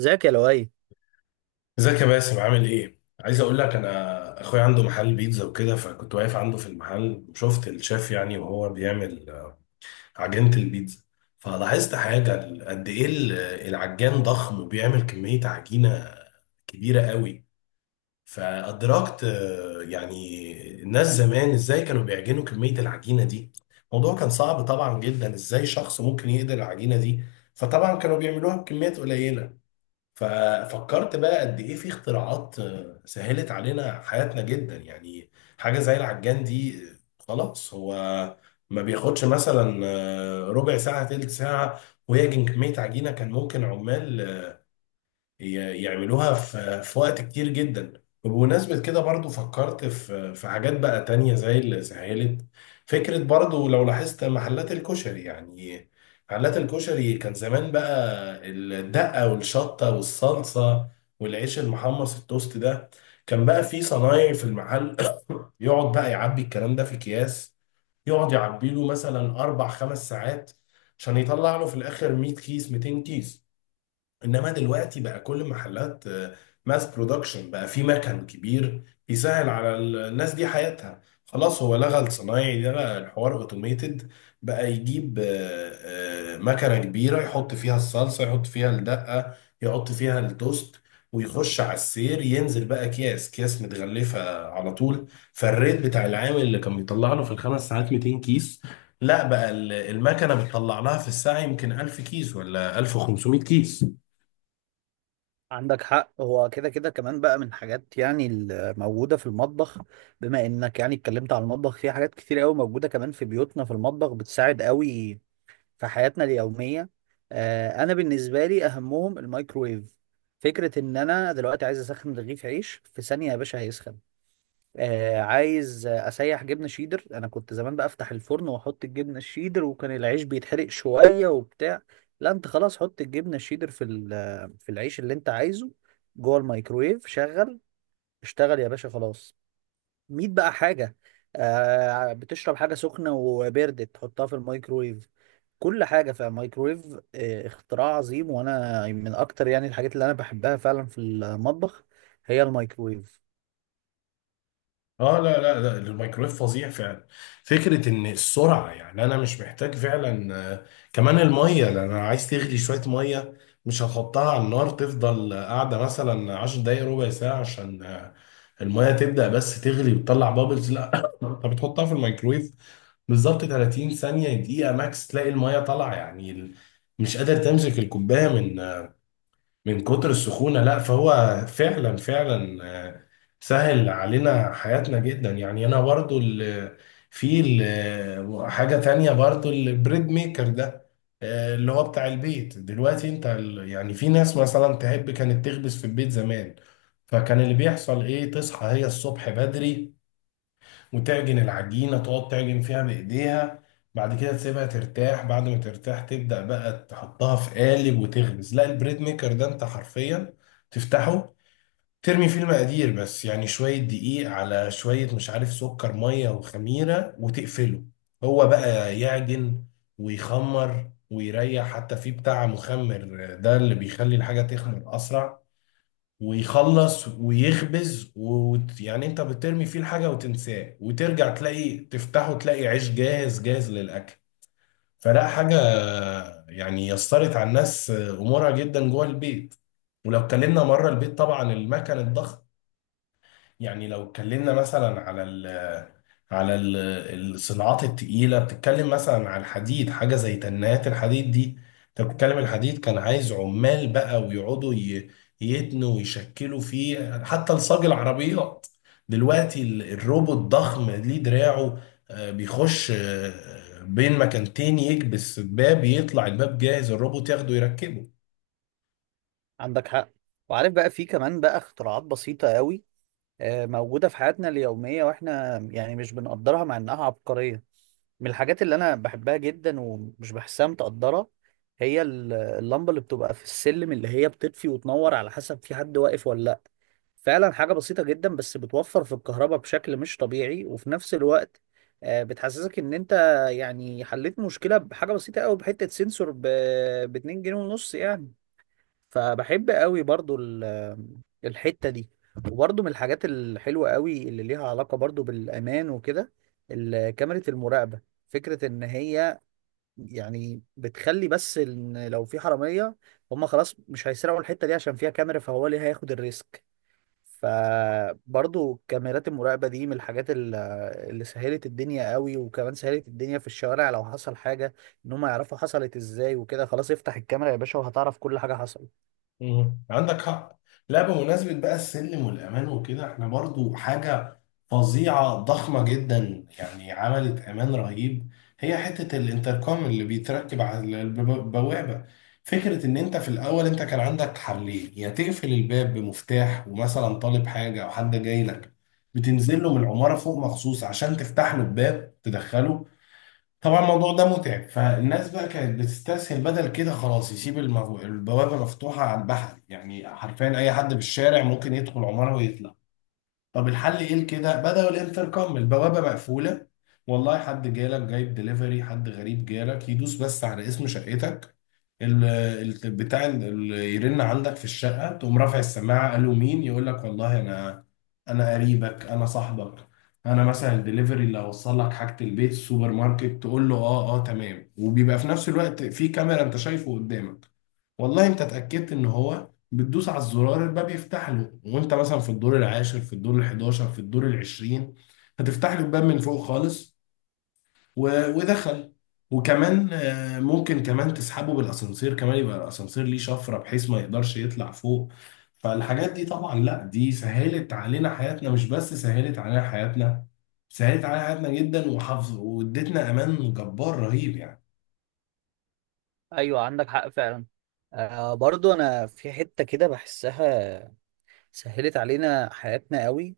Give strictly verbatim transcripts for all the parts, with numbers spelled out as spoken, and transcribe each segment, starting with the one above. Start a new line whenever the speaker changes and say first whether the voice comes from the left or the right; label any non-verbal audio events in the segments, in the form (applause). right: ذاك يا لؤي.
left: ازيك يا باسم، عامل ايه؟ عايز اقول لك، انا اخويا عنده محل بيتزا وكده، فكنت واقف عنده في المحل وشفت الشيف يعني وهو بيعمل آه، عجينة البيتزا. فلاحظت حاجة، ال- قد ايه ال- العجان ضخم وبيعمل كمية عجينة كبيرة قوي. فادركت آه، يعني الناس زمان ازاي كانوا بيعجنوا كمية العجينة دي. الموضوع كان صعب طبعا جدا، ازاي شخص ممكن يقدر العجينة دي. فطبعا كانوا بيعملوها بكميات قليلة. ففكرت بقى قد ايه في اختراعات آه، سهلت علينا حياتنا جدا يعني. حاجه زي العجان دي، آه، خلاص هو ما بياخدش مثلا آه، ربع ساعه تلت ساعه ويعجن كميه عجينه كان ممكن عمال ي- يعملوها في في وقت كتير جدا. وبمناسبة كده برضو فكرت في في حاجات بقى تانية زي اللي سهلت. فكرة برضو، لو لاحظت محلات الكشري يعني. محلات الكشري كان زمان بقى الدقة والشطة والصلصة والعيش المحمص التوست ده، كان بقى في صنايعي في المحل (coughs) يقعد بقى يعبي الكلام ده في اكياس، يقعد يعبي له مثلا اربع خمس ساعات عشان يطلع له في الاخر ميه كيس ميتين كيس. انما دلوقتي بقى كل المحلات ماس برودكشن، بقى في مكن كبير بيسهل على ال- الناس دي حياتها. خلاص هو لغى الصنايعي ده، بقى الحوار اوتوميتد، بقى يجيب آه، آه، مكنه كبيره، يحط فيها الصلصه، يحط فيها الدقه، يحط فيها التوست، ويخش على السير، ينزل بقى اكياس اكياس متغلفه على طول. فالريت بتاع العامل اللي كان بيطلع له في الخمس ساعات ميتين كيس، لا بقى ال- المكنه بتطلع لها في الساعه يمكن الف كيس ولا ألف وخمسمائة كيس.
right: عندك حق، هو كده كده كمان بقى من حاجات يعني الموجودة في المطبخ. بما انك يعني اتكلمت على المطبخ، في حاجات كتير قوي موجودة كمان في بيوتنا في المطبخ، بتساعد قوي في حياتنا اليومية. آه انا بالنسبة لي اهمهم الميكرويف. فكرة ان انا دلوقتي عايز اسخن رغيف عيش في ثانية، يا باشا هيسخن. آه عايز اسيح جبنه شيدر، انا كنت زمان بفتح الفرن واحط الجبنه الشيدر وكان العيش بيتحرق شويه وبتاع. لا انت خلاص، حط الجبنه الشيدر في ال- في العيش اللي انت عايزه جوه الميكرويف، شغل اشتغل يا باشا، خلاص ميت بقى حاجه. آه بتشرب حاجه سخنه وبردت، تحطها في الميكرويف، كل حاجه في الميكرويف. آه اختراع عظيم، وانا من اكتر يعني الحاجات اللي انا بحبها فعلا في المطبخ هي الميكرويف.
left: اه، لا لا لا، الميكرويف فظيع فعلا. فكره ان السرعه، يعني انا مش محتاج فعلا آه، كمان الميه، لان انا عايز تغلي شويه ميه، مش هتحطها على النار تفضل قاعده مثلا عشر دقائق ربع ساعه عشان آه، الميه تبدا بس تغلي وتطلع بابلز. لا (coughs) انت بتحطها في الميكرويف بالظبط ثلاثين ثانيه دقيقه ماكس تلاقي الميه طالعه، يعني ال- مش قادر تمسك الكوبايه من من كتر السخونة. لا فهو فعلا فعلا آه، سهل علينا حياتنا جدا يعني. انا برضو ال- في ال- حاجة تانية برضو، البريد ميكر ده، آه، اللي هو بتاع البيت. دلوقتي انت ال- يعني في ناس مثلا تحب كانت تخبز في البيت زمان، فكان اللي بيحصل ايه، تصحى هي الصبح بدري وتعجن العجينة، تقعد تعجن فيها بإيديها، بعد كده تسيبها ترتاح، بعد ما ترتاح تبدأ بقى تحطها في قالب وتخبز. لا البريد ميكر ده انت حرفيا تفتحه، ترمي فيه المقادير بس، يعني شوية دقيق على شوية مش عارف سكر مية وخميرة، وتقفله، هو بقى يعجن ويخمر ويريح، حتى فيه بتاع مخمر ده اللي بيخلي الحاجة تخمر أسرع، ويخلص ويخبز، ويعني انت بترمي فيه الحاجة وتنساه وترجع تلاقي، تفتحه تلاقي عيش جاهز جاهز للأكل. فلا، حاجة يعني يسرت على الناس أمورها جدا جوه البيت. ولو اتكلمنا مرة البيت طبعا، المكن الضخم، يعني لو اتكلمنا مثلا على ال على ال- الصناعات التقيلة، بتتكلم مثلا عن الحديد، حاجة زي تنات الحديد دي. انت بتتكلم الحديد كان عايز عمال بقى، ويقعدوا ي- يتنوا ويشكلوا فيه حتى لصاج العربيات. دلوقتي ال- الروبوت ضخم ليه دراعه، آه، بيخش آه، بين مكانتين، يكبس باب، يطلع الباب جاهز، الروبوت ياخده يركبه.
right: عندك حق. وعارف بقى في كمان بقى اختراعات بسيطة قوي آه، موجودة في حياتنا اليومية، واحنا يعني مش بنقدرها مع انها عبقرية. من الحاجات اللي انا بحبها جدا ومش بحسها متقدرة، هي ال- اللمبة اللي بتبقى في السلم، اللي هي بتطفي وتنور على حسب في حد واقف ولا لا. فعلا حاجة بسيطة جدا، بس بتوفر في الكهرباء بشكل مش طبيعي، وفي نفس الوقت آه، بتحسسك ان انت يعني حليت مشكلة بحاجة بسيطة قوي، بحتة سنسور ب اتنين جنيه ونص يعني. فبحب قوي برضو ال- الحتة دي. وبرضو من الحاجات الحلوة قوي اللي ليها علاقة برضو بالأمان وكده، ال- كاميرا المراقبة. فكرة إن هي يعني بتخلي بس إن لو في حرامية، هما خلاص مش هيسرقوا الحتة دي عشان فيها كاميرا، فهو اللي هياخد الريسك. فبرضو كاميرات المراقبة دي من الحاجات ال- اللي سهلت الدنيا قوي، وكمان سهلت الدنيا في الشوارع لو حصل حاجة، إن هما يعرفوا حصلت إزاي وكده، خلاص افتح الكاميرا يا باشا وهتعرف كل حاجة حصلت.
left: مم. عندك حق. لا بمناسبة بقى السلم والأمان وكده، احنا برضو حاجة فظيعة ضخمة جدا يعني عملت أمان رهيب، هي حتة الانتركم اللي بيتركب على الب- البوابة. فكرة إن أنت في الأول، أنت كان عندك حلين، يا تقفل الباب بمفتاح، ومثلا طالب حاجة أو حد جاي لك بتنزل له من العمارة فوق مخصوص عشان تفتح له الباب تدخله. طبعا الموضوع ده متعب، فالناس بقى كانت بتستسهل بدل كده، خلاص يسيب المغو... البوابة مفتوحة على البحر، يعني حرفيا أي حد بالشارع ممكن يدخل عمارة ويطلع. طب الحل ايه؟ كده بدأوا الانتركم، البوابة مقفولة، والله حد جالك جايب دليفري، حد غريب جالك، يدوس بس على اسم شقتك، ال- ال- بتاع ال- ال- يرن عندك في الشقة، تقوم رافع السماعة، قالوا مين، يقول لك والله انا، انا قريبك، انا صاحبك، انا مثلا الدليفري اللي هوصل لك حاجة البيت السوبر ماركت، تقول له اه اه تمام. وبيبقى في نفس الوقت في كاميرا انت شايفه قدامك، والله انت اتأكدت ان هو، بتدوس على الزرار، الباب يفتح له. وانت مثلا في الدور العاشر، في الدور الحداشر، في الدور العشرين، هتفتح له الباب من فوق خالص و... ودخل. وكمان آه، ممكن كمان تسحبه بالاسانسير، كمان يبقى الاسانسير ليه شفرة بحيث ما يقدرش يطلع فوق. فالحاجات دي طبعا، لا دي سهلت علينا حياتنا، مش بس سهلت علينا حياتنا، سهلت علينا حياتنا جدا وحفظ وادتنا امان جبار رهيب يعني.
right: ايوه، عندك حق فعلا. آه برضو انا في حته كده بحسها سهلت علينا حياتنا قوي،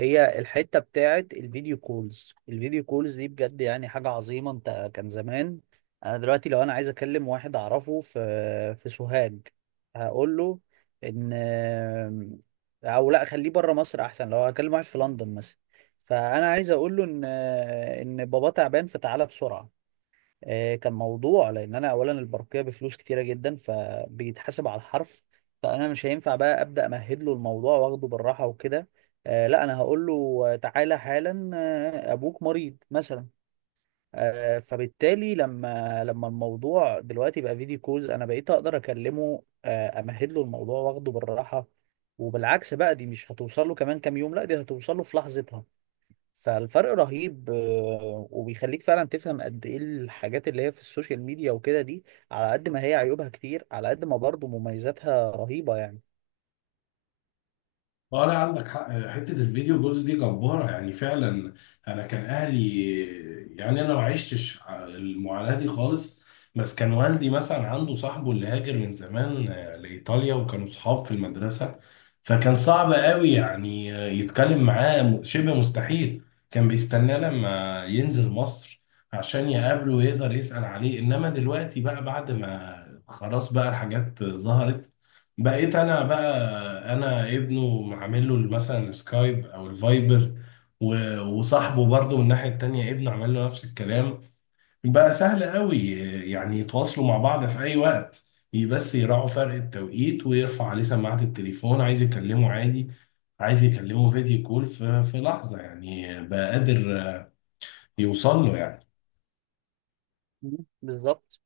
right: هي الحته بتاعت الفيديو كولز. الفيديو كولز دي بجد يعني حاجه عظيمه. انت كان زمان، انا دلوقتي لو انا عايز اكلم واحد اعرفه في في سوهاج هقول له ان، او لا خليه بره مصر احسن، لو هكلم واحد في لندن مثلا، فانا عايز اقول له ان ان بابا تعبان فتعالى بسرعه. آه، كان موضوع، لان انا اولا البرقيه بفلوس كتيره جدا، فبيتحاسب على الحرف، فانا مش هينفع بقى ابدا امهد له الموضوع واخده بالراحه وكده. آه، لا انا هقول له آه، تعالى حالا، آه، ابوك مريض مثلا. آه، فبالتالي لما لما الموضوع دلوقتي بقى فيديو كولز، انا بقيت اقدر اكلمه، آه، امهد له الموضوع واخده بالراحه، وبالعكس بقى دي مش هتوصل له كمان كام يوم، لا دي هتوصل له في لحظتها. فالفرق رهيب، آه، وبيخليك فعلا تفهم قد ايه الحاجات اللي هي في السوشيال ميديا وكده، دي على قد ما هي عيوبها كتير، على قد ما برضه مميزاتها رهيبة يعني.
left: اه لا، عندك حق، حته الفيديو جولز دي جباره يعني فعلا. انا كان اهلي، يعني انا ما عشتش المعاناه دي خالص، بس كان والدي مثلا عنده صاحبه اللي هاجر من زمان آه، لايطاليا، وكانوا صحاب في المدرسه. فكان صعب قوي يعني آه، يتكلم معاه، م- شبه مستحيل، كان بيستناه لما ينزل مصر عشان يقابله ويقدر يسأل عليه. انما دلوقتي بقى بعد ما خلاص بقى الحاجات ظهرت، بقيت انا بقى، انا ابنه معامل له مثلا السكايب او الفايبر، و- وصاحبه برضه من الناحيه التانيه ابنه عمل له نفس الكلام. بقى سهل قوي يعني يتواصلوا مع بعض في اي وقت، ي- بس يراعوا فرق التوقيت ويرفع عليه سماعه التليفون عايز يكلمه عادي، عايز يكلمه فيديو كول في في لحظه، يعني بقى قادر يوصل له يعني.
right: مم. بالظبط.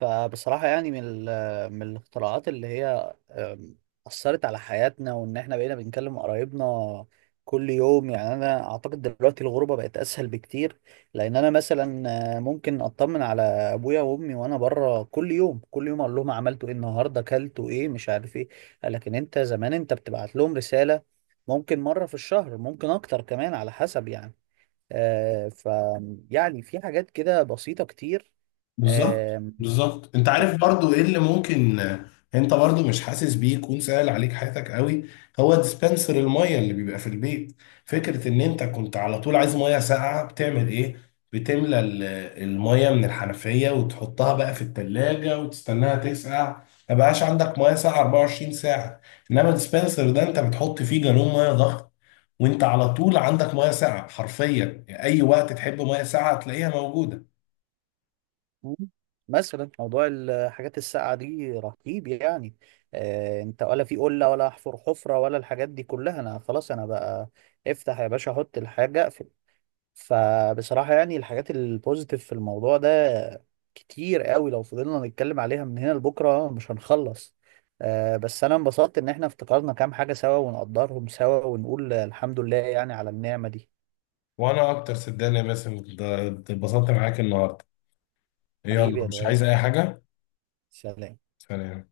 right: فبصراحة يعني من ال- من الاختراعات اللي هي أم، أثرت على حياتنا، وإن إحنا بقينا بنكلم قرايبنا كل يوم، يعني أنا أعتقد دلوقتي الغربة بقت أسهل بكتير، لأن أنا مثلا آه، ممكن أطمن على أبويا وأمي وأنا بره كل يوم كل يوم، أقول لهم عملتوا إيه النهاردة أكلتوا إيه مش عارف إيه. لكن أنت زمان أنت بتبعت لهم رسالة ممكن مرة في الشهر ممكن أكتر كمان على حسب يعني. آه، ف يعني في حاجات كده بسيطة كتير.
left: بالظبط.
right: آم،
left: بالظبط انت عارف برضو ايه اللي ممكن آه، انت برضو مش حاسس بيه يكون سهل عليك حياتك قوي؟ هو ديسبنسر المية اللي بيبقى في البيت. فكرة ان انت كنت على طول عايز مية ساقعة، بتعمل ايه، بتملى ال- المية من الحنفية وتحطها بقى في التلاجة وتستناها تسقع، ما بقاش عندك مية ساقعة اربعه وعشرين ساعة. انما الديسبنسر ده انت بتحط فيه جالون مية ضغط، وانت على طول عندك مية ساقعة حرفيا، يعني اي وقت تحب مية ساقعة تلاقيها موجودة.
right: مم. مثلا موضوع الحاجات الساقعة دي رهيب يعني. آه انت ولا في قلة ولا احفر حفرة ولا الحاجات دي كلها، انا خلاص انا بقى افتح يا باشا احط الحاجة اقفل. فبصراحة يعني الحاجات البوزيتيف في الموضوع ده كتير قوي، لو فضلنا نتكلم عليها من هنا لبكرة مش هنخلص. آه بس انا انبسطت ان احنا افتكرنا كام حاجة سوا ونقدرهم سوا، ونقول الحمد لله يعني على النعمة دي.
left: وانا اكتر، صدقني يا باسم، ده- اتبسطت معاك النهارده.
right: حبيبي
left: يلا،
right: يا
left: مش
right: لؤي،
left: عايز اي حاجه.
right: سلام.
left: سلام.